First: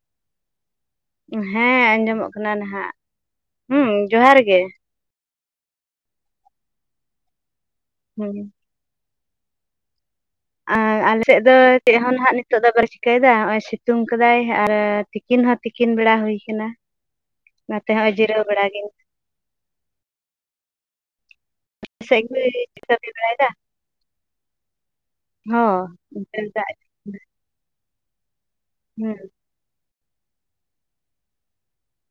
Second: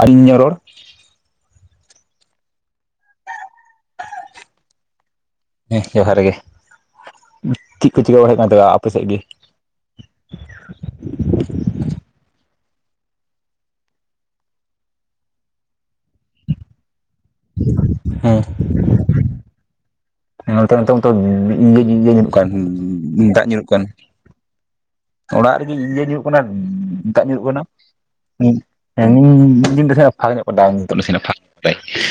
ᱟᱨ ᱤᱧᱟᱹᱜ ᱨᱚᱲ᱾ ᱦᱮ ᱟᱡᱚᱢᱚᱜ ᱠᱟᱱᱟ ᱱᱟᱦᱟᱜ ᱦᱩ ᱡᱚᱦᱟᱨ ᱜᱮ᱾ ᱦᱮ ᱡᱚᱦᱟᱨ ᱜᱮ ᱪᱤᱜ ᱠᱚ ᱪᱤᱠᱟᱹ ᱵᱟᱲᱟᱭ ᱦᱳᱭᱳᱜ ᱦᱩᱸ ᱠᱟᱱᱟ ᱟᱯᱮ ᱥᱮᱫ ᱜᱮ᱾ ᱟᱻ ᱟᱞᱮᱥᱮᱫ ᱫᱚ ᱪᱮᱫ ᱦᱚᱸ ᱱᱟᱦᱟᱜ ᱱᱤᱛᱚᱜ ᱫᱚ ᱵᱟᱞᱮ ᱪᱤᱠᱟᱹᱭᱫᱟ ᱱᱚᱜ-ᱚᱭ ᱥᱤᱛᱩᱝ ᱠᱟᱫᱟᱭ ᱟᱨ ᱛᱤᱠᱤᱱ ᱦᱚ ᱛᱤᱠᱤᱱ ᱵᱮᱲᱟ ᱦᱩᱭ ᱟᱠᱟᱱᱟ ᱚᱱᱟᱛᱮ ᱦᱚᱜ-ᱚᱭ ᱡᱤᱨᱟᱹᱣ ᱦᱮᱸ ᱵᱟᱲᱟ ᱜᱮ᱾ ᱱᱚᱛᱮ ᱢᱟᱛᱚ ᱱᱤᱛᱚᱝ ᱛᱚ ᱤᱭᱟᱹ ᱥᱮᱫ ᱧᱩᱨᱩᱜ ᱜᱮ ᱠᱟᱱ ᱠᱟᱹᱢᱤ ᱫᱟᱜ ᱵᱟᱲᱟᱭᱮᱫᱟ ᱧᱩᱨᱩᱜ ᱠᱟᱱ᱾ ᱚᱲᱟᱜ ᱨᱮᱜᱮ ᱦᱚᱸ ᱤᱭᱟᱹ ᱧᱩᱨᱩᱜ ᱚᱱᱛᱮ ᱠᱟᱱᱟ ᱫᱟᱜ ᱫᱟᱜ ᱧᱩᱨᱩᱜ ᱠᱟᱱᱟ ᱦᱩᱸ [unintelligible] [unintelligible]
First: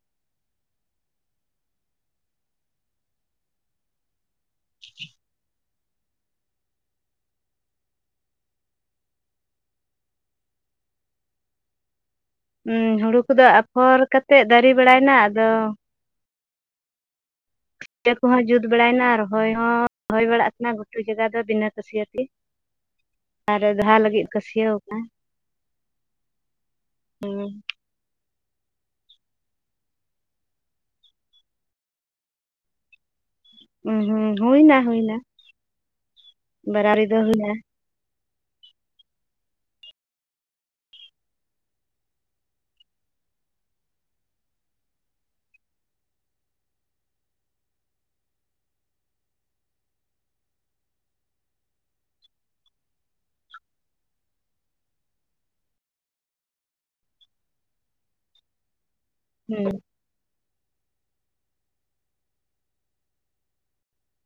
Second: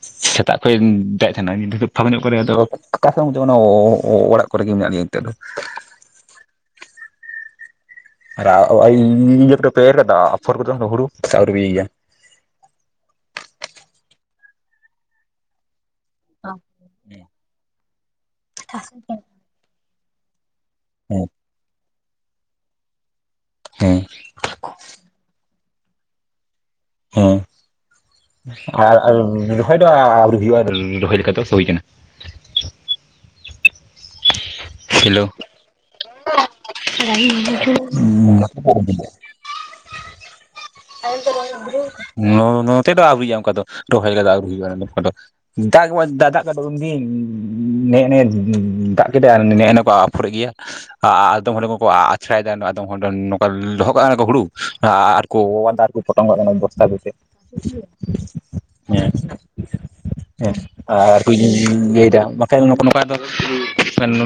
ᱥᱮᱛᱟᱜ ᱠᱷᱚᱭ ᱫᱟᱜᱽ ᱮ ᱛᱟᱦᱮᱱᱟ ᱱᱤᱛᱚᱜ ᱫᱚ ᱯᱷᱟᱠᱟ ᱧᱚᱜ ᱠᱚᱨᱮ ᱚᱠᱟ ᱚᱲᱟᱜ ᱠᱚᱨᱮ ᱜᱮ ᱢᱮᱱᱟᱜ ᱞᱮᱭᱟ ᱱᱤᱛᱚᱜ ᱫᱚ᱾ ᱟᱨ ᱤᱭᱟᱹ ᱠᱚᱫᱚ ᱯᱮ ᱮᱨ ᱠᱮᱫᱟ ᱟᱯᱷᱚᱨ ᱠᱚᱫᱚ ᱦᱩᱲᱩ ᱥᱮ ᱟᱹᱣᱨᱤ ᱯᱮ ᱤᱭᱟᱹᱭᱟ? ᱦᱩ ᱦᱩᱲᱩ ᱠᱚᱫᱚ ᱟᱯᱷᱚᱨ ᱠᱟᱛᱮᱜ ᱫᱟᱨᱮ ᱵᱟᱲᱟᱭᱱᱟ ᱟᱫᱚ ᱚ ᱠᱷᱮᱛ ᱠᱚᱦᱚ ᱡᱩᱛ ᱵᱟᱲᱟᱭᱱᱟ ᱨᱚᱦᱚᱭ ᱦᱚ ᱨᱚᱦᱚᱭ ᱵᱟᱲᱟᱜ ᱠᱟᱱᱟ ᱜᱷᱩᱴᱩ ᱡᱟᱭᱜᱟ ᱫᱚ ᱵᱤᱱᱟᱹ ᱠᱟᱹᱥᱤᱭᱟᱛᱮ ᱟᱨ ᱫᱟᱦᱟ ᱦᱮᱸ ᱞᱟᱹᱜᱤᱫ ᱠᱟᱹᱥᱤᱭᱟᱹᱣ ᱠᱟ ᱦᱩ᱾ ᱦᱮᱸ ᱟᱨ ᱨᱚᱦᱚᱭ ᱫᱚ ᱟᱹᱣᱨᱤ ᱦᱩᱭᱩᱜ-ᱟ ᱨᱚᱦᱚᱭ ᱞᱮᱠᱟ ᱫᱚ᱾ ᱥᱮ ᱦᱩᱭ ᱠᱟᱱᱟ? ᱦᱩ ᱦᱩ ᱦᱩᱭᱱᱟ᱾ ᱦᱩᱭᱱᱟ ᱦᱮᱞᱳ ᱵᱟᱨᱟᱵᱟᱨᱤ ᱫᱚ ᱦᱩᱭᱱᱟ [inaudible] [inaudible] [inaudible] ᱱᱚᱛᱮ ᱫᱚ ᱟᱹᱣᱨᱤ ᱟᱜ-ᱟ ᱚᱱᱠᱟ ᱫᱚ ᱨᱚᱦᱚᱭ ᱠᱚᱫᱚ ᱟᱹᱣᱨᱤ ᱦᱩᱭᱩᱜ-ᱟ ᱱᱚᱝᱠᱟ ᱫᱚ᱾ ᱫᱟᱜ ᱜᱮ ᱵᱟᱭ ᱫᱟᱜ ᱫᱟᱜ ᱠᱟᱜ ᱫᱚ ᱩᱱᱫᱤᱱ ᱱᱮᱜ ᱱᱮᱜ ᱫᱟᱜ ᱠᱮᱫᱟ᱾ ᱱᱮᱜ ᱮ ᱠᱚ ᱟᱯᱷᱚᱨ ᱮᱫ ᱜᱮᱭᱟ᱾ ᱟᱫᱚᱢ ᱦᱚᱲᱮᱱ ᱠᱚᱠᱚ ᱟᱪᱷᱲᱟᱭ ᱮᱫᱟ ᱟᱫᱚᱢ ᱦᱚᱲ ᱱᱚᱝᱠᱟ ᱫᱚᱦᱚ ᱠᱟᱜ-ᱟ ᱠᱚ ᱦᱩᱲᱩ ᱟᱨ ᱠᱚ ᱫᱟᱨᱠᱚ ᱯᱚᱴᱚᱢ ᱠᱟᱜ ᱠᱟᱱᱟ ᱵᱚᱥᱛᱟ ᱵᱷᱤᱛᱤᱨ ᱦᱮ᱾ ᱦᱩ, ᱦᱮ ᱟᱨᱠᱚ ᱤᱭᱟᱹᱫᱟ ᱵᱟᱠᱷᱟᱡ ᱱᱚᱝᱠᱟ ᱫᱚ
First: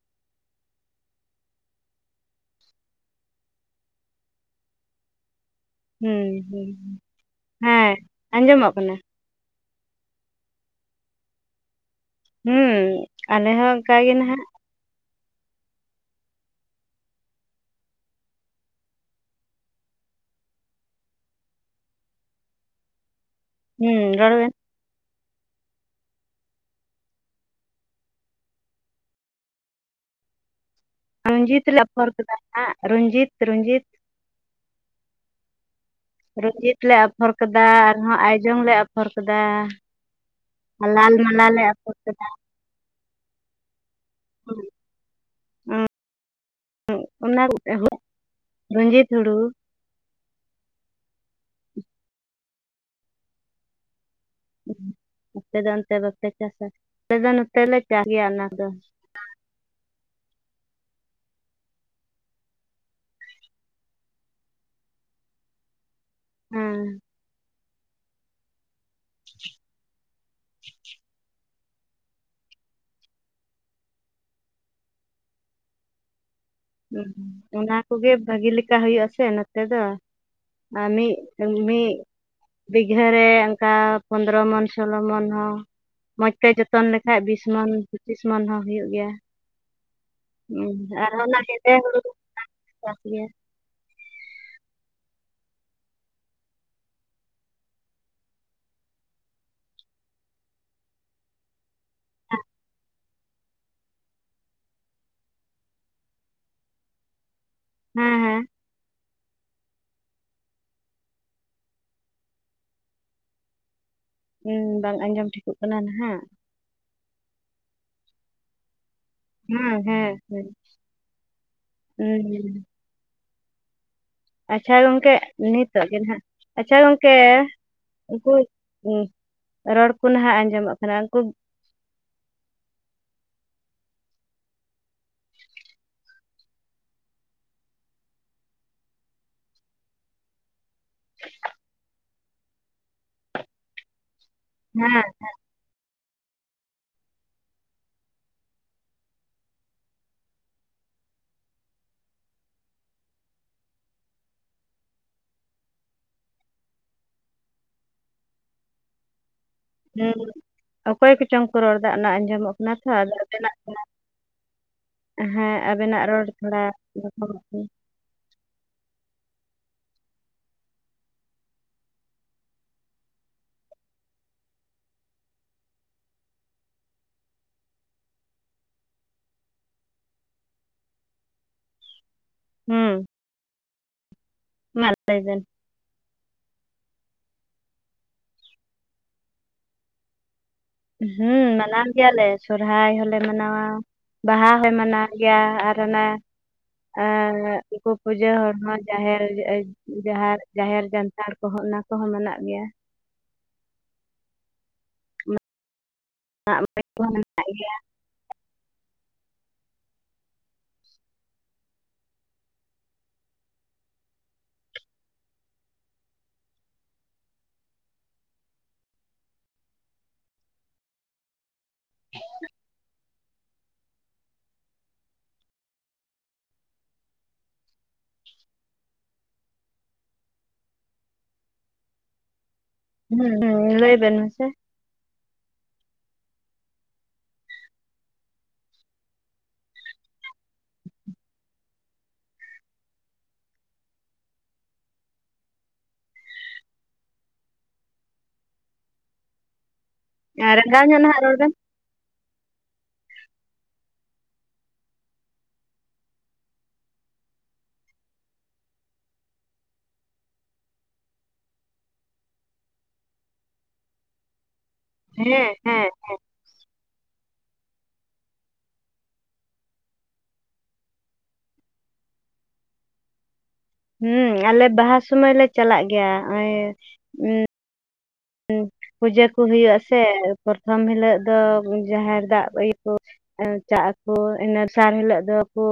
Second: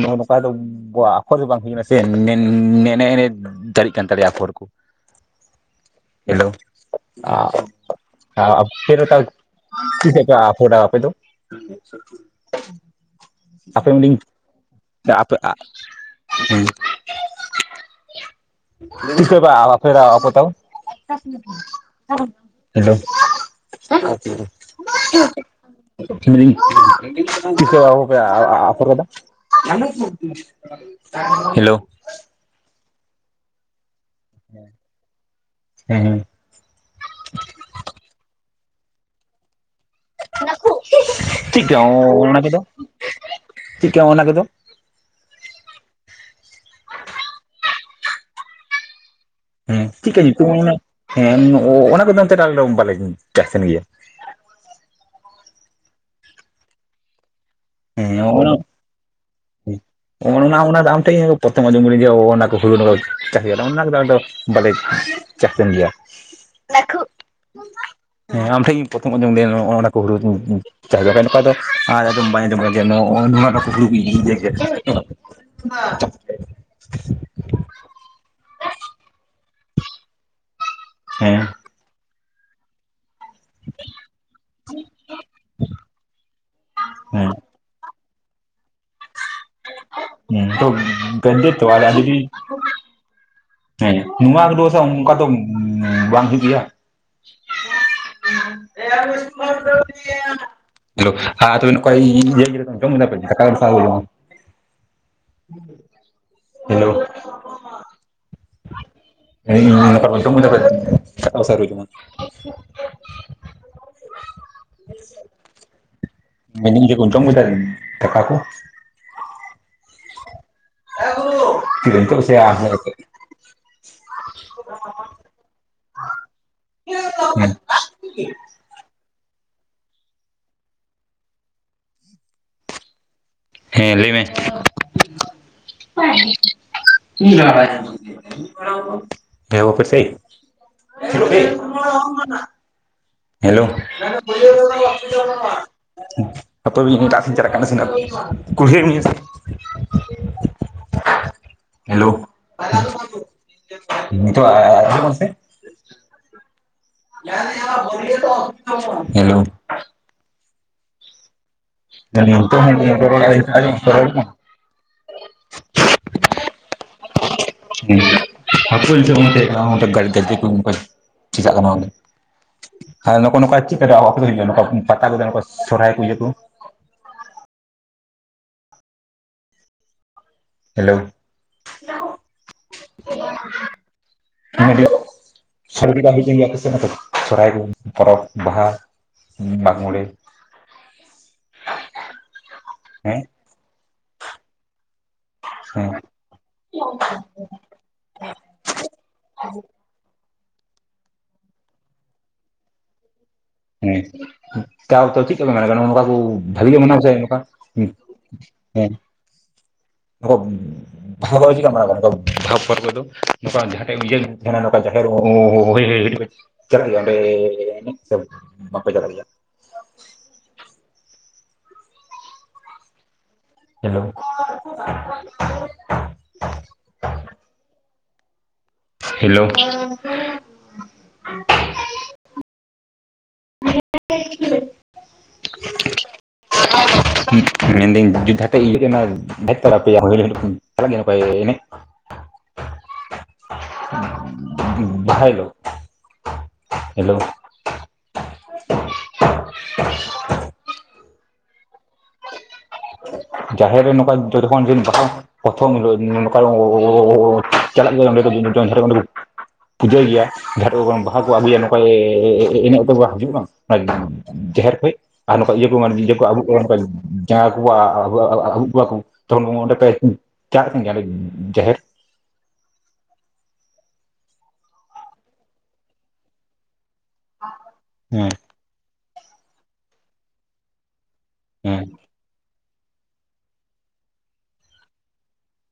ᱱᱚᱝᱠᱟ ᱵᱟᱠᱷᱨᱟ ᱫᱚ ᱟᱯᱷᱚᱨ ᱜᱮ ᱵᱟᱝ ᱦᱩᱭᱱᱟ ᱥᱮ ᱱᱮ ᱱᱮ ᱫᱟᱨᱮᱜ ᱠᱟᱱ ᱛᱟᱞᱮᱭᱟ ᱟᱯᱷᱚᱨ ᱠᱚ᱾ ᱦᱩᱸ ᱦᱮᱞᱳ ᱦᱩᱸ ᱦᱮᱸ ᱟᱸᱡᱚᱢᱚᱜ [inaudible] ᱠᱟᱱᱟ ᱛᱷᱤᱨ ᱦᱟᱛᱟᱲ, ᱛᱤᱥ ᱥᱮᱜ ᱯᱮ ᱟᱯᱷᱚᱰᱟ ᱟᱯᱮ ᱫᱚ? ᱦᱩᱸ ᱟᱞᱮ ᱦᱚᱸ ᱚᱱᱠᱟᱜᱮ ᱱᱟᱦᱟᱜ᱾ ᱟᱯᱮ ᱟᱜ ᱦᱩᱸ, ᱛᱤᱥ ᱥᱮᱜ ᱯᱮ ᱟᱯᱷᱮᱨᱟ ᱟᱯᱚ ᱛᱟᱣ, ᱦᱮᱞᱳ, ᱦᱩᱸ ᱨᱚᱲ ᱵᱮᱱ ᱛᱤᱥᱚᱜ ᱯᱮ ᱟᱼᱟᱯᱷᱚᱨ ᱠᱟᱫᱟ, [inaudible] ᱨᱚᱧᱡᱤᱛ ᱦᱮᱞᱳ ᱞᱮ ᱟᱯᱷᱚᱨ ᱠᱮᱫᱟ ᱦᱟᱸᱜ ᱨᱚᱧᱡᱤᱛ ᱨᱚᱧᱡᱤᱛ᱾ ᱦᱩᱸ ᱦᱮᱸ ᱦᱮᱸ᱾ ᱨᱚᱧᱡᱤᱛ ᱞᱮ ᱟᱯᱷᱚᱨ ᱠᱟᱫᱟ ᱟᱨᱦᱚᱸ ᱟᱭᱡᱚᱝ ᱞᱮ ᱟᱯᱷᱚᱨ ᱠᱟᱫᱟ, ᱞᱟᱞ ᱢᱟᱞᱟ ᱪᱮᱫ ᱞᱮ ᱠᱚ ᱟᱯᱷᱚᱨ ᱠᱟᱫᱟ ᱚᱻᱚᱱᱟ ᱠᱚᱫᱚ ᱪᱮᱠᱟ ᱚᱱᱟ ᱠᱚᱫᱚ, ᱦᱩᱸ, ᱚᱱᱟ ᱠᱚ [inaudible] ᱨᱚᱧᱡᱤᱛ ᱦᱩᱲᱩ᱾ ᱦᱮᱸ ᱪᱮᱫᱠᱟ ᱧᱩᱛᱩᱢ ᱦᱮᱸ ᱚᱱᱟ ᱠᱚᱫᱚ ᱱᱚᱱᱛᱮ ᱟᱞᱮ ᱵᱟᱞᱮ ᱪᱟᱥᱮᱱ ᱜᱮᱭᱟ᱾ ᱟᱯᱮ ᱫᱚ ᱚᱱᱛᱮ ᱵᱟᱯᱮ ᱪᱟᱥᱟ ᱟᱞᱮ ᱫᱚ ᱱᱚᱛᱮ ᱞᱮ ᱪᱟᱥ ᱜᱮᱭᱟ ᱚᱱᱟ ᱫᱚ᱾ ᱚᱱᱟ ᱚᱱᱟ ᱫᱚ ᱟᱢ ᱴᱷᱮᱱ ᱯᱨᱚᱛᱚᱢ ᱟᱸᱡᱚᱢ ᱦᱩᱭ ᱱᱟ ᱡᱮ ᱚᱱᱟ ᱦᱩᱲᱩ ᱱᱚᱝᱠᱟ ᱠᱚ ᱪᱟᱥ ᱜᱮᱭᱟ ᱚᱱᱟ ᱠᱚᱫᱚ ᱟᱫᱚ, ᱵᱟᱞᱮ ᱪᱟᱥᱮᱱ ᱜᱮᱭᱟ᱾ ᱦᱮᱸ ᱦᱮᱸ ᱟᱢ ᱴᱷᱮᱱ ᱤᱧ ᱯᱨᱚᱛᱷᱚᱢ ᱟᱸᱡᱚᱢ ᱫᱟ ᱚᱱᱟ ᱠᱚ ᱦᱩᱲᱩ ᱪᱟᱥ ᱫᱚ ᱱᱚᱝᱠᱟ ᱫᱚ ᱵᱟᱧ, ᱚᱱᱟ ᱚᱱᱟ ᱠᱚ ᱦᱩᱲᱩ [inaudible] ᱦᱩᱸ ᱚᱱᱟ ᱠᱚᱜᱮ ᱵᱷᱟᱜᱤ ᱞᱮᱠᱟ ᱦᱩᱭᱩᱜ-ᱟ ᱥᱮ ᱱᱚᱛᱮ ᱫᱚ᱾ ᱟᱢᱤᱜ ᱦᱮᱸ ᱼᱟᱢᱤᱜ, ᱵᱤᱜᱷᱟᱹᱨᱮ ᱚᱱᱠᱟ ᱯᱚᱸᱫᱨᱚ ᱢᱚᱱ ᱥᱳᱞᱳ ᱢᱚᱱ ᱦᱚᱸ, ᱢᱚᱸᱡᱽ ᱛᱮ ᱡᱚᱛᱚᱱ ᱞᱮᱠᱷᱟᱡ ᱦᱮᱸ ᱵᱤᱥ ᱢᱚᱱ ᱯᱚᱸᱪᱤᱥ ᱢᱚᱱ ᱦᱚᱸ ᱦᱩᱭᱩᱜ ᱜᱮᱭᱟ᱾ ᱦᱩᱸ ᱛᱚ ᱟᱨᱦᱚᱸ ᱚᱱᱟ ᱜᱟᱸᱱᱰᱮ ᱦᱮᱸᱫᱮ ᱛᱚᱣᱟ ᱫᱟᱨᱮ ᱜᱮ, [inaudible] ᱦᱮᱸ ᱱᱚᱣᱟ ᱠᱚᱫᱚ ᱥᱮ ᱚᱱᱠᱟ ᱫᱚ ᱵᱟᱝ ᱦᱩᱭᱩᱜ ᱜᱤᱭᱟ᱾ [inaudible] ᱦᱮᱞᱳ ᱟᱨ ᱛᱚᱵᱮ ᱚᱠᱚᱭ ᱤᱭᱟᱹ [unintelligible] ᱡᱚᱢ ᱠᱮᱫᱟ ᱯᱮ ᱫᱟᱠᱟ [unintelligible] ᱦᱮᱞᱳ, ᱦᱮᱸ ᱦᱮᱸ [unintelligible] ᱡᱚᱢ ᱠᱮᱫᱟ ᱯᱮ ᱫᱟᱠᱟ ᱥᱮ ᱟᱣᱨᱤᱯᱮ ᱡᱚᱢᱟ᱾ ᱦᱩᱸ ᱵᱟᱝ ᱟᱸᱡᱚᱢ ᱴᱷᱤᱠᱚᱜ ᱠᱟᱱᱟ ᱱᱟᱦᱟᱜ? ᱢᱮᱱᱮ ᱟᱧ [unintelligible] ᱡᱚᱢ ᱠᱮᱫᱟᱯᱮ ᱫᱟᱠᱟ ᱠᱚ? ᱦᱩᱸ ᱦᱮᱸ ᱦᱮᱸ᱾ ᱱᱤᱛᱚᱜ ᱥᱮ ᱟᱨ ᱦᱩᱸ, ᱦᱚᱸ [unintelligible] ᱟᱪᱪᱷᱟ ᱜᱚᱝᱠᱮ ᱱᱤᱛᱚᱜ ᱜᱮ ᱦᱟᱜ ᱟᱪᱪᱷᱟ ᱜᱚᱝᱠᱮ ᱩᱱᱠᱩ, ᱨᱚᱲ ᱠᱚ ᱱᱟᱦᱟᱜ ᱟᱸᱡᱚᱢᱚᱜ ᱠᱟᱱᱟ ᱩᱱᱠᱩ, ᱦᱮᱸ ᱞᱟᱹᱭ ᱢᱮ [inaudible] ᱮ ᱦᱚᱸ ᱟᱮᱥᱮᱜ ᱦᱮᱞᱳ, ᱦᱮᱸ ᱦᱟᱯᱟᱹᱭ ᱤᱧ ᱮᱴᱟᱜ ᱥᱮᱜ ᱤᱧ ᱪᱟᱞᱟᱜ [inaudible] ᱦᱮᱞᱳ ᱱᱤᱛᱳᱜ ᱟᱻᱟᱸᱡᱚᱢᱚᱜᱼᱟ ᱥᱮ, ᱦᱮᱞᱳ, ᱦᱮᱸ ᱚᱠᱚᱭ ᱠᱚᱪᱚᱝ ᱠᱚ ᱨᱚᱲ ᱫᱟ ᱚᱱᱟ ᱟᱸᱡᱚᱢᱚᱜ ᱱᱤᱛᱚᱜ ᱠᱟᱱᱟ ᱦᱚᱸ ᱛᱚ ᱟᱫᱚ ᱨᱚᱲ ᱟᱸᱡᱚᱢᱚᱜ ᱚᱸᱰᱮᱱᱟᱜ ᱠᱟᱱᱟ, ᱨᱚᱲ ᱦᱮᱸ ᱟᱵᱮᱱᱟᱜ ᱨᱚᱲ ᱛᱷᱚᱲᱟ ᱵᱟᱝ ᱟᱸᱡᱚᱢᱚᱜ ᱠᱟᱱᱟ᱾ [inaudible] ᱠᱚ ᱪᱮᱪᱟᱜ ᱠᱟᱱᱟ ᱚᱱᱰᱮ ᱦᱮᱸ ᱱᱚᱝᱠᱟ ᱱᱚᱝᱠᱟ ᱪᱮᱫ ᱠᱟᱱᱟ ᱱᱚᱝᱠᱟ ᱯᱟᱛᱟ ᱠᱚᱫᱚ ᱥᱚᱨᱚᱦᱟᱭ ᱠᱚ ᱤᱭᱟᱹ ᱠᱚ, [inaudible] ᱦᱮᱞᱳ ᱦᱮᱸ ᱢᱟ [unintelligible] ᱞᱟᱹᱭ ᱵᱮᱱ [inaudible] ᱥᱚᱨᱦᱟᱭ ᱯᱚᱨᱵᱽ ᱵᱟᱦᱟ ᱢᱟᱜᱽ ᱢᱩᱬᱮ, ᱦᱩᱸ ᱢᱟᱱᱟᱣ ᱜᱮᱭᱟᱞᱮ ᱥᱚᱨᱦᱟᱭ ᱦᱚᱞᱮ ᱦᱮᱸ ᱢᱟᱱᱟᱣ-ᱟ ᱵᱟᱦᱟ ᱦᱚᱞᱮ ᱢᱟᱱᱟᱣ-ᱟ᱾ ᱜᱮᱭᱟ ᱟᱨ ᱦᱮᱸ ᱚᱱᱟ ᱯᱩᱡᱟᱹ ᱦᱚᱲ ᱢᱟ ᱡᱟᱦᱮ ᱡᱟᱦᱮᱨ ᱡᱟᱱᱛᱷᱟᱲ ᱠᱚᱦᱚᱸ ᱚᱱᱟ ᱠᱚᱦᱚᱸ ᱢᱮᱱᱟᱜ ᱜᱮᱭᱟ᱾ ᱦᱮᱸ ᱛᱚ ᱪᱤᱜ ᱠᱟ ᱢᱟᱱᱟᱣ [inaudible] ᱵᱷᱟᱹᱜ ᱜᱮ ᱢᱟᱱᱟ ᱟᱥᱮ ᱦᱩᱸ ᱚᱱᱠᱟ ᱦᱮᱸ [inaudible] ᱵᱟᱦᱟ ᱵᱚᱸᱜᱟ ᱪᱮᱜ ᱞᱮᱠᱟ ᱠᱚ ᱢᱟᱱᱟᱣ ᱜᱮᱭᱟ ᱱᱚᱝᱠᱟ ᱡᱟᱸᱦᱟ ᱠᱚᱨᱮ ᱤᱭᱟ. ᱛᱟᱦᱮᱸᱱᱟ [inaudible] ᱦᱩᱭ ᱦᱩᱭ ᱪᱟᱞᱟᱜ ᱜᱮᱭᱟ ᱚᱸᱰᱮ ᱥᱮ ᱵᱟᱠᱚ ᱪᱟᱞᱟᱜ ᱜᱮᱭᱟ᱾ [unintelligible] Hello [unintelligible] hello. [unintelligible] ᱦᱩᱸ ᱦᱩᱸ ᱞᱟᱹᱭ ᱵᱮᱱ ᱢᱮᱥᱮ? ᱢᱮᱱᱫᱟᱹᱧ [inaudible] ᱪᱟᱞᱟᱜ ᱜᱮᱭᱟᱯᱮ ᱮᱱᱮᱡ [unintelligible] ᱦᱮᱞᱳ ᱦᱮᱞᱳ᱾ [unintelligible] ᱨᱟᱸᱜᱟᱣ ᱧᱚᱜ ᱱᱟᱦᱟᱜ ᱨᱚᱲ ᱵᱮᱱ, ᱡᱟᱦᱮᱨ ᱨᱮ ᱱᱚᱝᱠᱟ ᱡᱚᱛᱚᱠᱷᱚᱱ ᱯᱨᱚᱛᱷᱚᱢ ᱱᱚᱝᱠᱟ ᱠᱚ ᱪᱟᱞᱟᱜ ᱜᱮᱭᱟ ᱚᱸᱰᱮ [inaudible] ᱯᱩᱡᱟᱹᱭ ᱜᱮᱭᱟ ᱡᱟᱦᱟᱸᱚᱱ ᱵᱟᱦᱟ ᱠᱚ ᱟᱹᱜᱩᱭᱟ ᱱᱚᱝᱠᱟ ᱮᱱᱮᱡᱛ ᱠᱚ ᱦᱤᱡᱩᱜ ᱢᱟ [inaudible] ᱡᱟᱦᱮᱨ ᱠᱷᱚᱡ ᱟᱨ ᱦᱮᱸ ᱱᱚᱝᱠᱟ ᱤᱭᱟᱹ ᱠᱚ ᱦᱮᱸ ᱢᱟᱱᱮ ᱤᱭᱟᱹ ᱠᱚ ᱟᱵᱚ ᱠᱚ ᱱᱚᱝᱠᱟ ᱡᱟᱸᱦᱟ [inaudible] ᱠᱚᱣᱟ ᱟ. ᱜᱩᱠᱚᱣᱟ ᱠᱚ ᱛᱚᱠᱷᱚᱱ ᱚᱸᱰᱮ ᱯᱮ ᱪᱟᱞᱟᱜ ᱠᱟᱱ ᱜᱮᱭᱟ ᱡᱟᱦᱮᱨ, ᱦᱩᱸ ᱟᱞᱮ ᱵᱟᱦᱟ ᱥᱩᱢᱟᱹᱭ ᱞᱮ ᱪᱟᱞᱟᱜ ᱜᱮᱭᱟ ᱱᱚᱜᱚᱭ ᱦᱩᱸ [unintelligible] ᱯᱩᱡᱟᱹ ᱠᱚ ᱦᱩᱭᱩᱜ ᱟᱥᱮ ᱯᱚᱨᱛᱷᱚᱢ ᱦᱤᱞᱟᱹᱜ ᱫᱚ ᱦᱮᱸ ᱡᱟᱦᱮᱨ ᱫᱟᱵᱽ ᱤᱭᱟᱹᱠᱚ ᱪᱟᱜ ᱟᱠᱚ ᱤᱱᱟᱹ ᱫᱥᱟᱨ ᱦᱤᱞᱟᱹᱜ ᱫᱚᱠᱚ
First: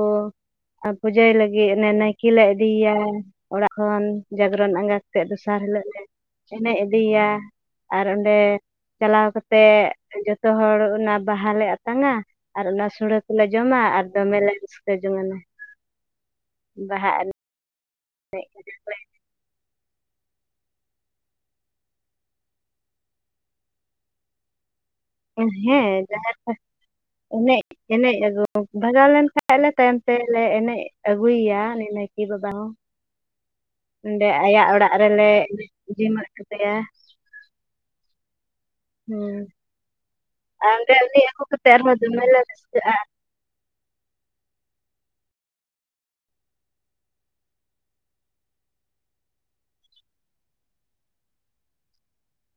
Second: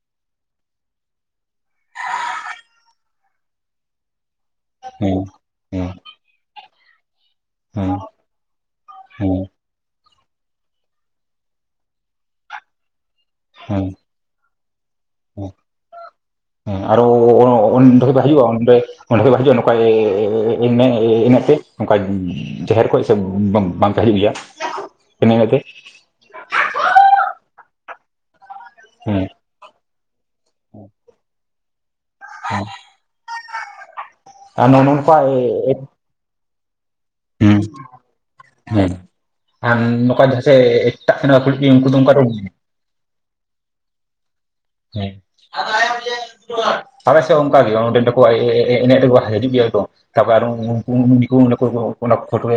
ᱟᱨ ᱯᱩᱡᱟᱹᱭ ᱞᱟᱹᱜᱤᱫ ᱚᱱᱮ ᱱᱟᱭᱠᱮ ᱞᱮ ᱤᱫᱤᱭ ᱭᱟ ᱚᱲᱟᱜ ᱠᱷᱚᱱ, ᱡᱟᱜᱽᱨᱚᱱ ᱟᱸᱜᱟ ᱦᱮᱸ ᱠᱟᱛᱮᱜ ᱫᱚᱥᱟᱨ ᱦᱤᱞᱳᱜ ᱦᱮᱸ ᱞᱮ ᱮᱱᱮᱡ ᱤᱫᱤᱭᱼᱟ᱾ ᱦᱮᱸ ᱟᱨ ᱚᱸᱰᱮ ᱪᱟᱞᱟᱣ ᱦᱮᱸ ᱠᱟᱛᱮ ᱡᱚᱛ ᱡᱚᱛᱚ ᱦᱚᱲ ᱚᱱᱟ ᱵᱟᱦᱟᱞ ᱞᱮ ᱟᱛᱟᱝᱟ ᱟᱨ ᱚᱱᱟ ᱥᱳᱚᱲᱮ ᱡᱚᱢᱟ ᱦᱮᱸ ᱟᱨ ᱫᱚᱢᱮ ᱞᱮ ᱨᱟᱹᱥᱠᱟᱹ ᱡᱚᱝᱟᱱᱟ ᱵᱟᱦᱟᱜ ᱟᱞᱮ, ᱩᱱᱦᱤᱞᱳᱜ ᱫᱚ ᱦᱩᱭᱩᱜᱼᱟ ᱚᱸᱰᱮ ᱚᱸᱰᱮ ᱠᱷᱚᱡ ᱦᱤᱡᱩᱜᱼᱟ ᱱᱚᱝᱠᱟ ᱮᱱ ᱮᱱᱮᱡ ᱛᱮ [unintelligible] ᱱᱚᱝᱠᱟ ᱡᱟᱦᱮᱨ [unintelligible] ᱠᱷᱡ ᱥᱮ ᱵᱟᱝ ᱛᱟᱦᱮᱸ ᱦᱤᱡᱩ ᱜᱮᱭᱟ ᱤᱱᱟᱹ ᱦᱮᱸ ᱠᱟᱛᱮ ᱡᱟᱦᱮᱨ ᱠᱷᱚᱡ ᱮᱱᱮᱡ ᱮᱱᱮᱡ ᱵᱷᱟᱜᱟᱣ ᱦᱮᱸ ᱞᱮᱱᱠᱷᱟᱱ ᱟᱞᱮ ᱛᱟᱭᱚᱢ ᱛᱮᱞᱮ ᱮᱱᱮᱡ ᱟᱹᱜᱩᱭᱮᱭᱟ ᱱᱟᱭᱠᱮ ᱵᱟᱵᱟ ᱦᱚᱸ᱾ ᱚᱸᱰᱮ ᱟᱭᱟᱜ ᱟᱨ ᱱᱚᱜᱼᱚ ᱚᱲᱟᱜ ᱱᱚᱝᱠᱟ ᱨᱮᱞᱮ ᱦᱮᱸ ᱡᱤᱢᱟᱹ ᱚᱴᱚᱠᱟᱭᱟ᱾ [unintelligible] ᱦᱮᱸ ᱟᱨ ᱱᱚᱝᱠᱟ ᱡᱟᱦᱟᱸ ᱟᱨ ᱚᱸᱰᱮ ᱮᱴᱟᱜ ᱩᱱᱤ ᱟᱹᱜᱩ ᱥᱮᱲᱤ ᱠᱟᱛᱮᱫ ᱩᱱᱠᱩ ᱟᱨᱦᱚᱸ ᱫᱚ ᱚᱱᱠᱟ ᱫᱚ [inaudible] [unintelligible] [unintelligible] ᱟᱞᱮ ᱥᱮᱫ ᱚᱱᱠᱟ ᱜᱮ ᱚᱸᱰᱮᱱ ᱫᱚᱠᱚ ᱮᱱᱮᱡ ᱨᱮᱠᱚ ᱦᱤᱡᱩᱜ ᱜᱮᱭᱟ ᱠᱚ᱾ ᱛᱟᱯᱚᱨ ᱟᱨ ᱩᱱᱠᱩ ᱩᱱᱠᱩ [unintelligible]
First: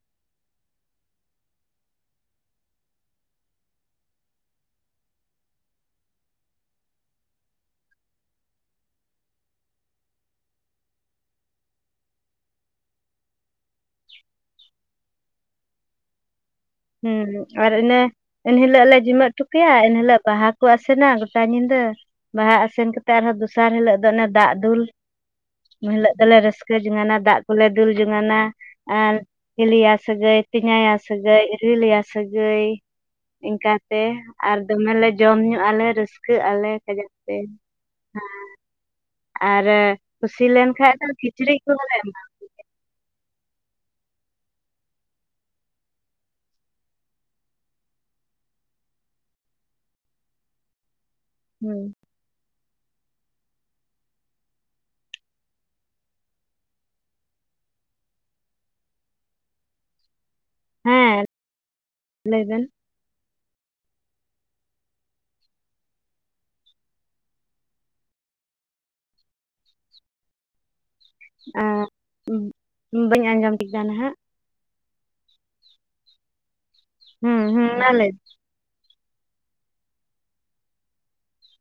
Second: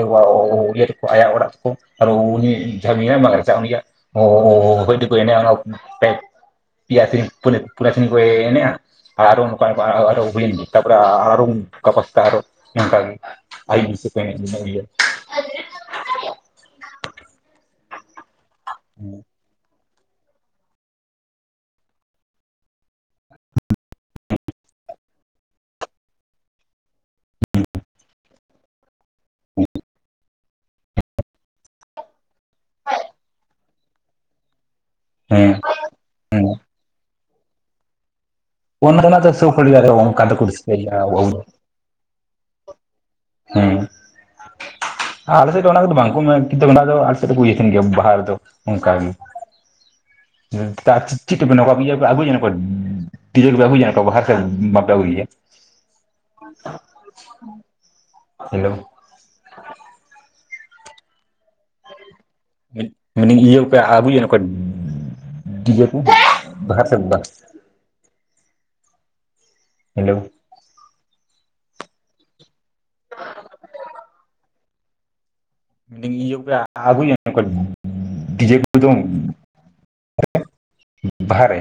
[unintelligible] ᱟᱭᱟᱜ ᱚᱲᱟᱜ ᱠᱚ ᱟᱨ ᱩᱱᱤ ᱡᱟᱦᱟᱸ ᱵᱟᱝ ᱩᱱᱤᱟᱜ ᱫᱚᱯ [unintelligible] ᱮᱱᱟ ᱯ [unintelligible] ᱯᱤᱭᱟ ᱥᱤᱢ ᱯᱩᱭᱞᱩ ᱯᱩᱨᱟᱹ ᱥᱤᱢ ᱠᱚ ᱮᱱᱮᱡ ᱟ ᱾ ᱟᱨ ᱦᱚᱸ ᱱᱚᱝᱠᱟ ᱱᱚᱝᱠᱟ ᱜᱮ ᱠᱩᱠᱞᱤᱝ ᱢᱮ ᱛᱟᱨᱯᱚᱨᱮ ᱟᱨ ᱦᱚᱸ ᱜᱟᱯᱟ ᱥᱛᱟᱜ ᱝᱠᱟ ᱜᱮ [unintelligible] ᱟᱭ ᱵ ᱠᱟᱹ [unintelligible] ᱦᱮᱸ ᱟᱨ ᱤᱱᱟᱹ ᱮᱱᱦᱤᱞᱚᱜ ᱞᱮ ᱡᱤᱢᱟᱹᱜ ᱦᱚᱴᱚ ᱠᱮᱭᱟ, ᱮᱱᱦᱤᱞᱚᱜ ᱵᱟᱦᱟ ᱠᱚ ᱟᱥᱮᱱᱟ ᱜᱚᱴᱟ ᱧᱤᱫᱟᱹ ᱵᱟᱦᱟ ᱟᱥᱮᱱ ᱠᱟᱛᱮᱜ ᱟᱨᱦᱚᱸ ᱫᱚᱥᱟᱨ ᱦᱤᱞᱳ ᱫᱚ ᱚᱱᱮ ᱫᱟᱜ ᱫᱩᱞ, ᱩᱱ ᱦᱤᱞᱚᱜ ᱫᱚᱞᱮ ᱨᱟᱹᱥᱠᱟᱹ ᱡᱚᱝᱟᱱᱟ ᱫᱟᱜ ᱠᱚᱞᱮ ᱫᱩᱞ ᱡᱚᱝᱟᱱᱟ᱾ ᱟᱨ ᱦᱤᱞᱤᱭᱟ ᱥᱟᱹᱜᱟᱹᱭ, ᱛᱮᱧᱟᱭᱟ ᱥᱟᱹᱜᱟᱹᱭ᱾ ᱦᱤᱞᱮᱭᱟ ᱥᱟᱹᱜᱟᱹᱭ ᱤᱱᱠᱟᱛᱮ ᱟᱨ ᱫᱚᱢᱮ ᱞᱮ ᱡᱚᱢ ᱧᱩ ᱦᱮᱸ ᱟᱞᱮ ᱨᱟᱹᱥ ᱨᱤᱠᱟᱹᱜ ᱦᱮᱸ ᱟᱞᱮ ᱠᱟᱡᱟᱠ ᱛᱮ, ᱦᱮᱸ ᱚᱱᱟ ᱨᱮᱱᱟᱜ ᱫᱚ [unintelligible] ᱚᱱᱠᱟ ᱫᱚ ᱠᱚ ᱞᱮᱱᱠᱷᱟᱡ ᱫᱚ [unintelligible] ᱠᱤᱪᱨᱤᱡ ᱠᱚᱦᱚᱸᱞᱮ ᱮᱢᱟ ᱦᱮᱸ ᱟᱞᱮ ᱥᱮᱫ ᱚᱱᱟ ᱠᱚᱫᱚ ᱵᱟᱝ ᱠᱩ ᱢᱮᱱ, ᱠᱤᱱᱛᱩ ᱢᱮᱱᱟᱜ ᱟᱥᱮ ᱵᱟᱝ ᱟᱞᱮ ᱥᱮᱫ ᱫᱚ ᱵᱩᱡ ᱮᱫ ᱛᱟᱦᱮ ᱜᱤᱭᱟ ᱵᱟᱦᱟ ᱨᱮᱫᱚ ᱾ ᱚᱱᱠᱟ ᱜᱮ [unintelligible] ᱪᱮᱫ ᱛᱮᱯᱮ ᱦᱩᱸ [unintelligible] [unintelligible] ᱵᱟᱯᱮ ᱟᱜᱩ ᱮᱭᱟ ᱾ ᱦᱮᱞᱳ ᱦᱮᱸ ᱞᱟᱹᱭ ᱵᱮᱱ᱾ ᱢᱮᱱ ᱮᱫ ᱟ. ᱧ ᱤᱭᱟ. ᱯᱮ ᱟᱜᱩᱭᱟ ᱚᱱᱠᱟ ᱰᱤᱡᱮ ᱠᱩ ᱵᱟᱦᱟ ᱨᱮ ᱥᱮ ᱵᱟᱝ ᱾ ᱦᱮᱞᱳ ᱟᱨ ᱵᱟᱹᱧ ᱟᱸᱡᱚᱢ ᱠᱮᱫ-ᱟ ᱱᱟᱜ ᱤᱭᱟ. ᱠᱚᱯᱮ ᱟᱜᱩᱭᱟ ᱦᱩᱸ ᱚᱱᱠᱟ ᱦᱩᱸ ᱢᱟ ᱞᱟᱹᱭ ᱰᱤᱡᱮ ᱠᱩ [unintelligible] ᱵᱟᱦᱟ ᱨᱮ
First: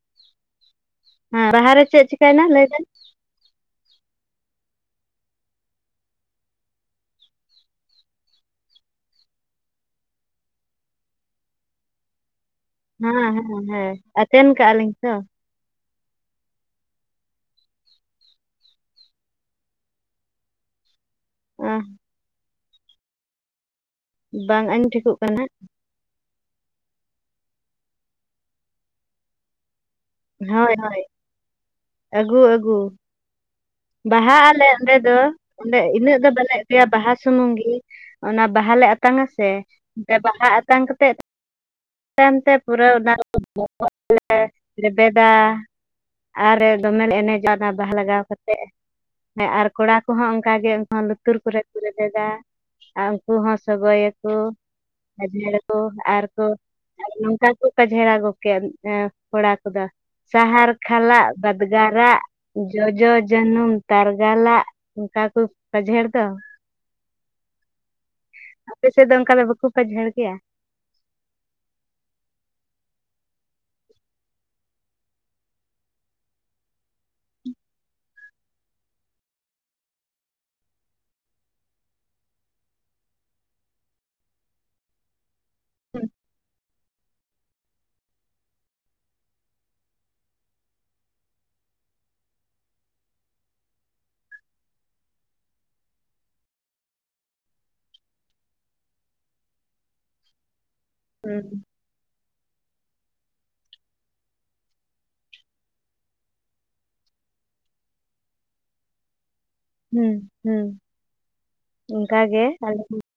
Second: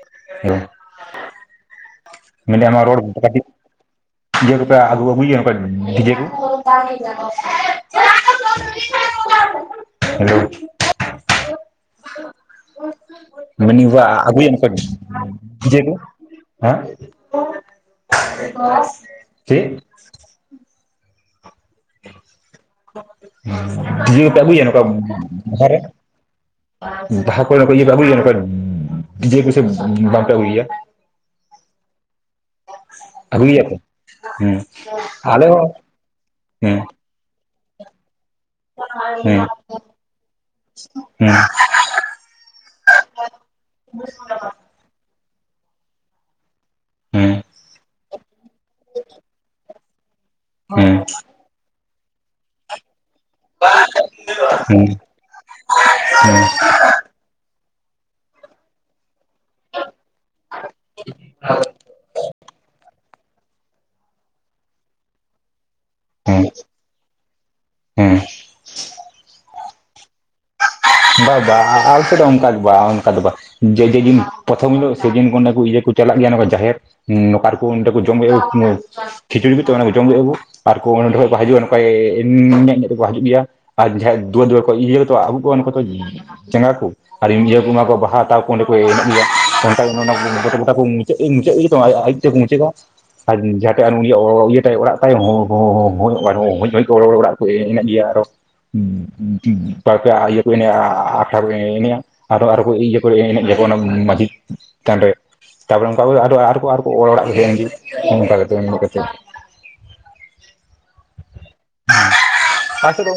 ᱦ [unintelligible] ᱦᱮᱸ ᱨᱟᱦᱟ ᱨᱮ ᱪᱮᱫ? ᱪᱤᱠᱟᱹᱭᱮᱱᱟ ᱢᱮᱱ [unintelligible] ᱞᱟᱹᱭ ᱵᱮᱱ ᱟᱢᱟᱜ ᱨᱚᱲ ᱠᱟᱹᱴᱤᱡ ᱤᱡᱮ ᱠᱚᱯᱮ ᱟᱹᱜᱩ ᱟᱹᱜᱩᱭᱟ ᱱᱚᱝᱠᱟ ᱰᱤᱡᱮ ᱠᱚ᱾ [inaudible] ᱦᱮᱞ [unintelligible] ᱦᱮᱸ ᱦᱮᱸ ᱢᱮᱱᱫᱟᱹᱧ ᱦᱮᱸ ᱟᱛᱮᱱ ᱟᱹᱜᱩᱭᱮᱫ ᱱᱚᱝᱠᱟ ᱠᱟᱜᱼᱟ ᱞᱤᱧ ᱛᱚ [unintelligible] ᱚ [inaudible] [unintelligible] ᱯᱮ ᱟᱹᱜᱩᱭᱟ ᱵᱟᱝ ᱱᱚᱝᱠᱟ ᱟᱸᱡᱚᱢ ᱴᱷᱤᱠᱚᱜ ᱠᱟᱱᱟ ᱵᱟᱦᱟ ᱨᱮ ᱵᱟᱦᱟ ᱠᱚ ᱨᱮ ᱤᱭᱟ. ᱱᱟᱝᱠᱟ ᱯᱮ ᱟᱜᱩᱭᱮ ᱰᱤᱡᱮ [unintelligible] ᱦᱚᱭ ᱦᱚᱭ ᱟᱹᱜᱩ ᱟᱹᱜᱩ ᱟᱹᱜᱩᱭ ᱜᱮᱭᱟ ᱯᱮ ᱵᱟᱦᱟᱜ ᱦᱮᱸ ᱟᱞᱮ ᱚᱸᱰᱮ ᱫᱚ ᱟᱞᱮ ᱦᱚᱸ ᱚᱸᱰᱮ ᱤᱱᱟᱹᱜ ᱫᱚ ᱵᱟᱞᱮ ᱦᱮᱸ ᱮᱱᱮᱡ-ᱟ ᱵᱟᱦᱟ ᱥᱩᱢᱩᱝ ᱜᱮ ᱾ ᱚᱱᱟ ᱵᱟᱦᱟ ᱞᱮ ᱟᱛᱟᱝ ᱟᱥᱮ, ᱚᱛᱮ ᱵᱟᱦᱟ ᱟᱛᱟᱝ ᱠᱟᱛᱮᱜ ᱦᱩᱸ ᱛᱟᱭᱚᱢ ᱛᱮ ᱯᱩᱨᱟᱹ ᱚᱱᱟ [unintelligible] ᱞᱮᱵᱮᱫᱟ ᱟᱨ ᱫᱚᱢᱮ ᱞᱮ ᱦᱮᱸ ᱮᱱᱮᱡᱼᱟ ᱵᱟᱦᱟ ᱞᱟᱜᱟᱣ ᱠᱟᱛᱮ ᱦᱮᱸ ᱟᱨ ᱠᱚᱲᱟ ᱠᱚᱦᱚᱸ ᱚᱱᱠᱟ ᱜᱮ ᱩᱱᱠᱩ ᱦᱮᱸ ᱦᱚᱸ ᱞᱩᱛᱩᱨ ᱠᱚᱨᱮ ᱨᱮᱵᱮᱫᱟ ᱟᱨ ᱩᱱᱠᱩ ᱦᱚᱸ ᱥᱚᱜᱚᱭ ᱟᱠᱚ ᱦᱮᱸ ᱟᱡᱷᱟᱲ ᱟᱠᱚ ᱟᱨ ᱦᱮᱸ ᱠᱚ ᱱᱚᱝᱠᱟ ᱠᱚ ᱠᱷᱟᱡᱷᱲᱟ ᱜᱚᱜ ᱠᱮᱭᱟ ᱠᱚᱲᱟ ᱠᱚᱫᱟ ᱥᱟᱦᱟᱨ ᱠᱷᱟᱞᱟᱜ ᱵᱟᱫᱽᱜᱟᱨᱟᱜ ᱡᱚᱡᱚ ᱡᱟᱹᱱᱩᱢ ᱛᱟᱨᱜᱟᱞᱟᱜ ᱚᱝᱠᱟ ᱠᱚ ᱯᱟᱡᱷᱮᱲ [unintelligible] ᱦᱩᱸ ᱟᱯᱮ ᱥᱮᱫ ᱫᱚ ᱚᱝᱠᱟ ᱫᱚ ᱵᱟ ᱠᱩ ᱯᱟᱡᱷᱮᱲ ᱜᱮᱭᱟ ᱵᱟ-ᱵᱟ ᱟᱞᱮ ᱥᱮ ᱫᱚ ᱚᱝᱠᱟ ᱫᱚ ᱵᱟ ᱚᱱᱠᱟ ᱫᱚ ᱵᱟ ᱡᱮᱫᱤᱱ ᱯᱨᱚᱛᱷᱚᱢ ᱦᱤᱞᱚᱜ ᱥᱮᱫᱤᱱ ᱚᱸᱰᱮ ᱠᱩ ᱤᱭᱟᱹ ᱠᱩ ᱪᱟᱞᱟᱜ ᱜᱮᱭᱟ ᱡᱟᱦᱮᱨ ᱱᱚᱠᱟᱨ ᱠᱩ ᱚᱰᱮᱸ ᱠᱩ ᱡᱚᱢ ᱠᱷᱤᱪᱩᱲᱤ ᱛᱚ ᱚᱱᱟ ᱠᱩ ᱡᱚᱢ ᱠᱮ ᱜᱤᱠᱩ ᱟᱨ ᱠᱚ ᱚᱸᱰᱮ ᱠᱷᱚᱡ ᱠᱚ ᱦᱤᱡᱩᱜᱼᱟ ᱱᱚᱝᱠᱟᱭ ᱤᱧ ᱧᱮᱡ ᱛᱮᱠᱚ ᱦᱤᱡᱩᱜ ᱜᱮᱭᱟ ᱟᱨ ᱡᱟᱦᱟᱸᱭ ᱫᱩᱣᱟᱹᱨ-ᱫᱩᱣᱟᱹᱨ ᱠᱚ ᱤᱭᱟᱹ ᱠᱚᱛᱚ ᱟᱜᱩ ᱠᱚᱣᱟ ᱩᱱᱠᱩ ᱦᱩᱸ ᱡᱟᱸᱜᱟ ᱠᱚ ᱟᱨ ᱤᱭᱟᱹ ᱵᱚᱸᱜᱟ ᱠᱚ ᱵᱟᱦᱟ ᱦᱟᱛᱟᱣ ᱠᱚ ᱚᱸᱰᱮ ᱠᱚ ᱮᱱᱮᱡ ᱜᱮᱭᱟ ᱜᱚᱴᱟ ᱜᱚᱴᱟ ᱠᱚ ᱢᱩᱪᱟᱹᱫ-ᱢᱩᱪᱟᱹᱫᱚ ᱟᱡ ᱢᱩᱪᱟᱹᱫ ᱢᱩᱪᱟᱹᱫᱚᱜ-ᱟ᱾ ᱟᱨ ᱡᱟᱦᱟᱸᱴᱷᱟᱜ ᱩᱱᱤᱭᱟᱜ ᱤᱭᱟᱹ ᱛᱟᱭ ᱚᱲᱟᱜ ᱛᱟᱭᱚᱸ ᱦᱚᱸᱭ ᱠᱚ ᱚᱲᱟᱜ- ᱚᱲᱟᱜ ᱠᱚ ᱮᱱᱮᱡ ᱜᱮᱭᱟ ᱟᱨᱚ ᱵᱟᱨ-ᱯᱮ ᱟᱴᱟᱞ ᱠᱚ ᱦᱩᱸ ᱮᱱᱮᱡ-ᱟ ᱟᱫᱚ ᱟᱨᱚ ᱠᱚ ᱤᱭᱟᱹ ᱠᱚ ᱮᱱᱮᱡ ᱜᱮᱭᱟᱠᱚ ᱚᱱᱟ ᱢᱟᱺᱡᱷᱤ ᱛᱷᱟᱱ ᱨᱮ ᱛᱟᱯᱚᱨᱮ ᱚᱝᱠᱟ ᱟᱨ ᱟᱨ ᱠᱚ ᱚᱲᱟᱜ ᱦᱩᱭᱮᱡᱮᱱ ᱜᱮ ᱱᱚᱝᱠᱟ ᱠᱟᱛᱮᱫ ᱢᱮᱱ ᱠᱟᱛᱮ ᱦᱩᱸ-ᱦᱩᱸ ᱚᱝᱠᱟᱜ ᱜᱮ ᱟᱞᱮ ᱟᱥᱮ ᱦᱚᱸ ᱫᱚ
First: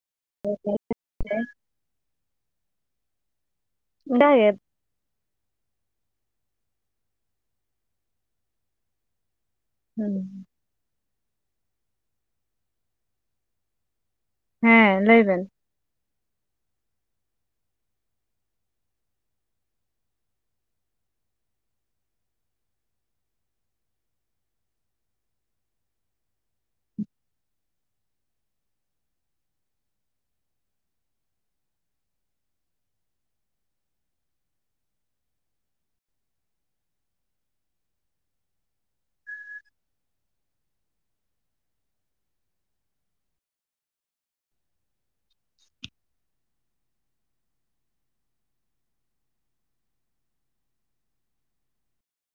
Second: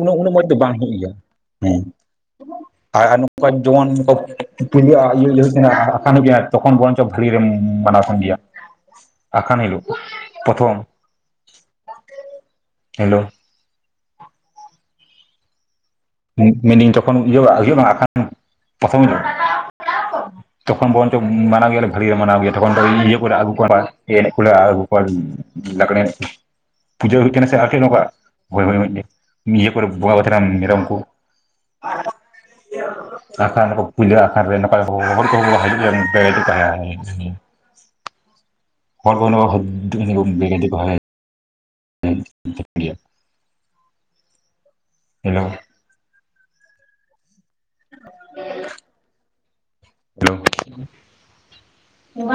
ᱩᱱᱟᱹᱜ ᱢᱚᱡᱽ ᱫᱚ ᱵᱟᱝ ᱦᱩᱭᱩᱜ ᱜᱮᱭᱟ ᱡᱩᱣᱟᱹᱱ ᱠᱚ ᱚᱱᱠᱟ ᱜᱮ ᱤᱭᱟᱹ ᱦᱩᱭᱩᱜ ᱟᱠᱟᱱ ᱦᱩᱭᱩᱜ-ᱟ ᱟᱥᱟᱢᱤ ᱠᱟᱱᱟᱭ ᱛᱚᱠᱷᱚᱱ ᱵᱚᱱᱪᱚᱜ ᱵᱷᱟᱹᱟᱹᱜᱤ ᱨᱮᱢ ᱢᱟᱱᱟᱣ ᱠᱟᱱ ᱜᱮᱭᱟ ᱟᱠᱷᱟᱱ ᱦᱤᱞᱚᱜ ᱦᱩᱸ ᱯᱚᱨᱛᱷᱚᱢ ᱦᱮᱞᱳ ᱦᱮᱸ ᱞᱟᱹᱭ ᱵᱮᱱ ᱢᱮᱱᱫᱟᱹᱧ ᱡᱚᱠᱷᱚᱱ ᱤᱭᱟᱹ ᱦᱩᱭᱩᱜᱼᱟ ᱟᱠᱷᱟᱱ ᱯᱨᱚᱛᱷᱚᱢ ᱦᱤᱞᱳᱜ ᱪᱮᱫ ᱦᱚᱸ ᱵᱟᱝ ᱟᱸᱡᱚᱢᱚᱜ ᱠᱟᱱᱟ ᱛᱚᱠᱷ ᱵᱚᱱᱪᱚ ᱢᱟᱱᱟᱣ ᱜᱮᱭᱟᱞᱮ ᱵᱷᱟᱹᱜᱤ ᱞᱮ ᱢᱟᱱᱟᱣ ᱜᱮᱭᱟ ᱛᱚᱠᱷᱚᱱ ᱫᱚ ᱤᱭᱟᱹ ᱠᱚᱞᱮ ᱟᱹᱜᱩ ᱠᱚᱣᱟ ᱮᱱᱮᱡ ᱠᱚᱞᱮ ᱟᱹᱜᱩ ᱠᱚᱣᱟ ᱞᱟᱝᱜᱽᱲᱮ ᱮᱱᱮᱡ ᱯᱩᱡᱟᱹ ᱦᱩᱭᱩᱜ ᱛᱟᱦᱮᱱᱟ ᱥᱮ ᱟᱨᱠᱤ ᱱᱚᱝᱠᱟ ᱤᱭᱟᱹ ᱠᱚᱨᱮ ᱵᱚᱸᱜᱟ ᱵᱩᱨᱩᱭ ᱛᱟᱦᱮᱱᱟ ᱢᱮᱨᱚᱢ ᱠᱚ ᱪᱮᱫ ᱦᱚᱸ ᱵᱟᱝ ᱟᱸᱡᱚᱢᱚᱜ ᱠᱟᱱᱟ ᱟᱠᱷᱟᱱ ᱠᱚ ᱯᱩᱭᱞᱟᱹ ᱟᱠᱷᱟᱱ ᱨᱮ ᱱᱚᱝᱠᱟ ᱦᱚᱲ ᱠᱚ ᱦᱤᱡᱩᱜᱼᱟ᱾ ᱦᱚᱲ ᱠᱚ ᱵᱟᱝ ᱟᱸᱡᱚᱢᱚᱜ ᱴᱷᱤᱠᱟᱹᱜ ᱠᱟᱱᱟ ᱦᱮᱞᱳ ᱦᱮᱞᱳ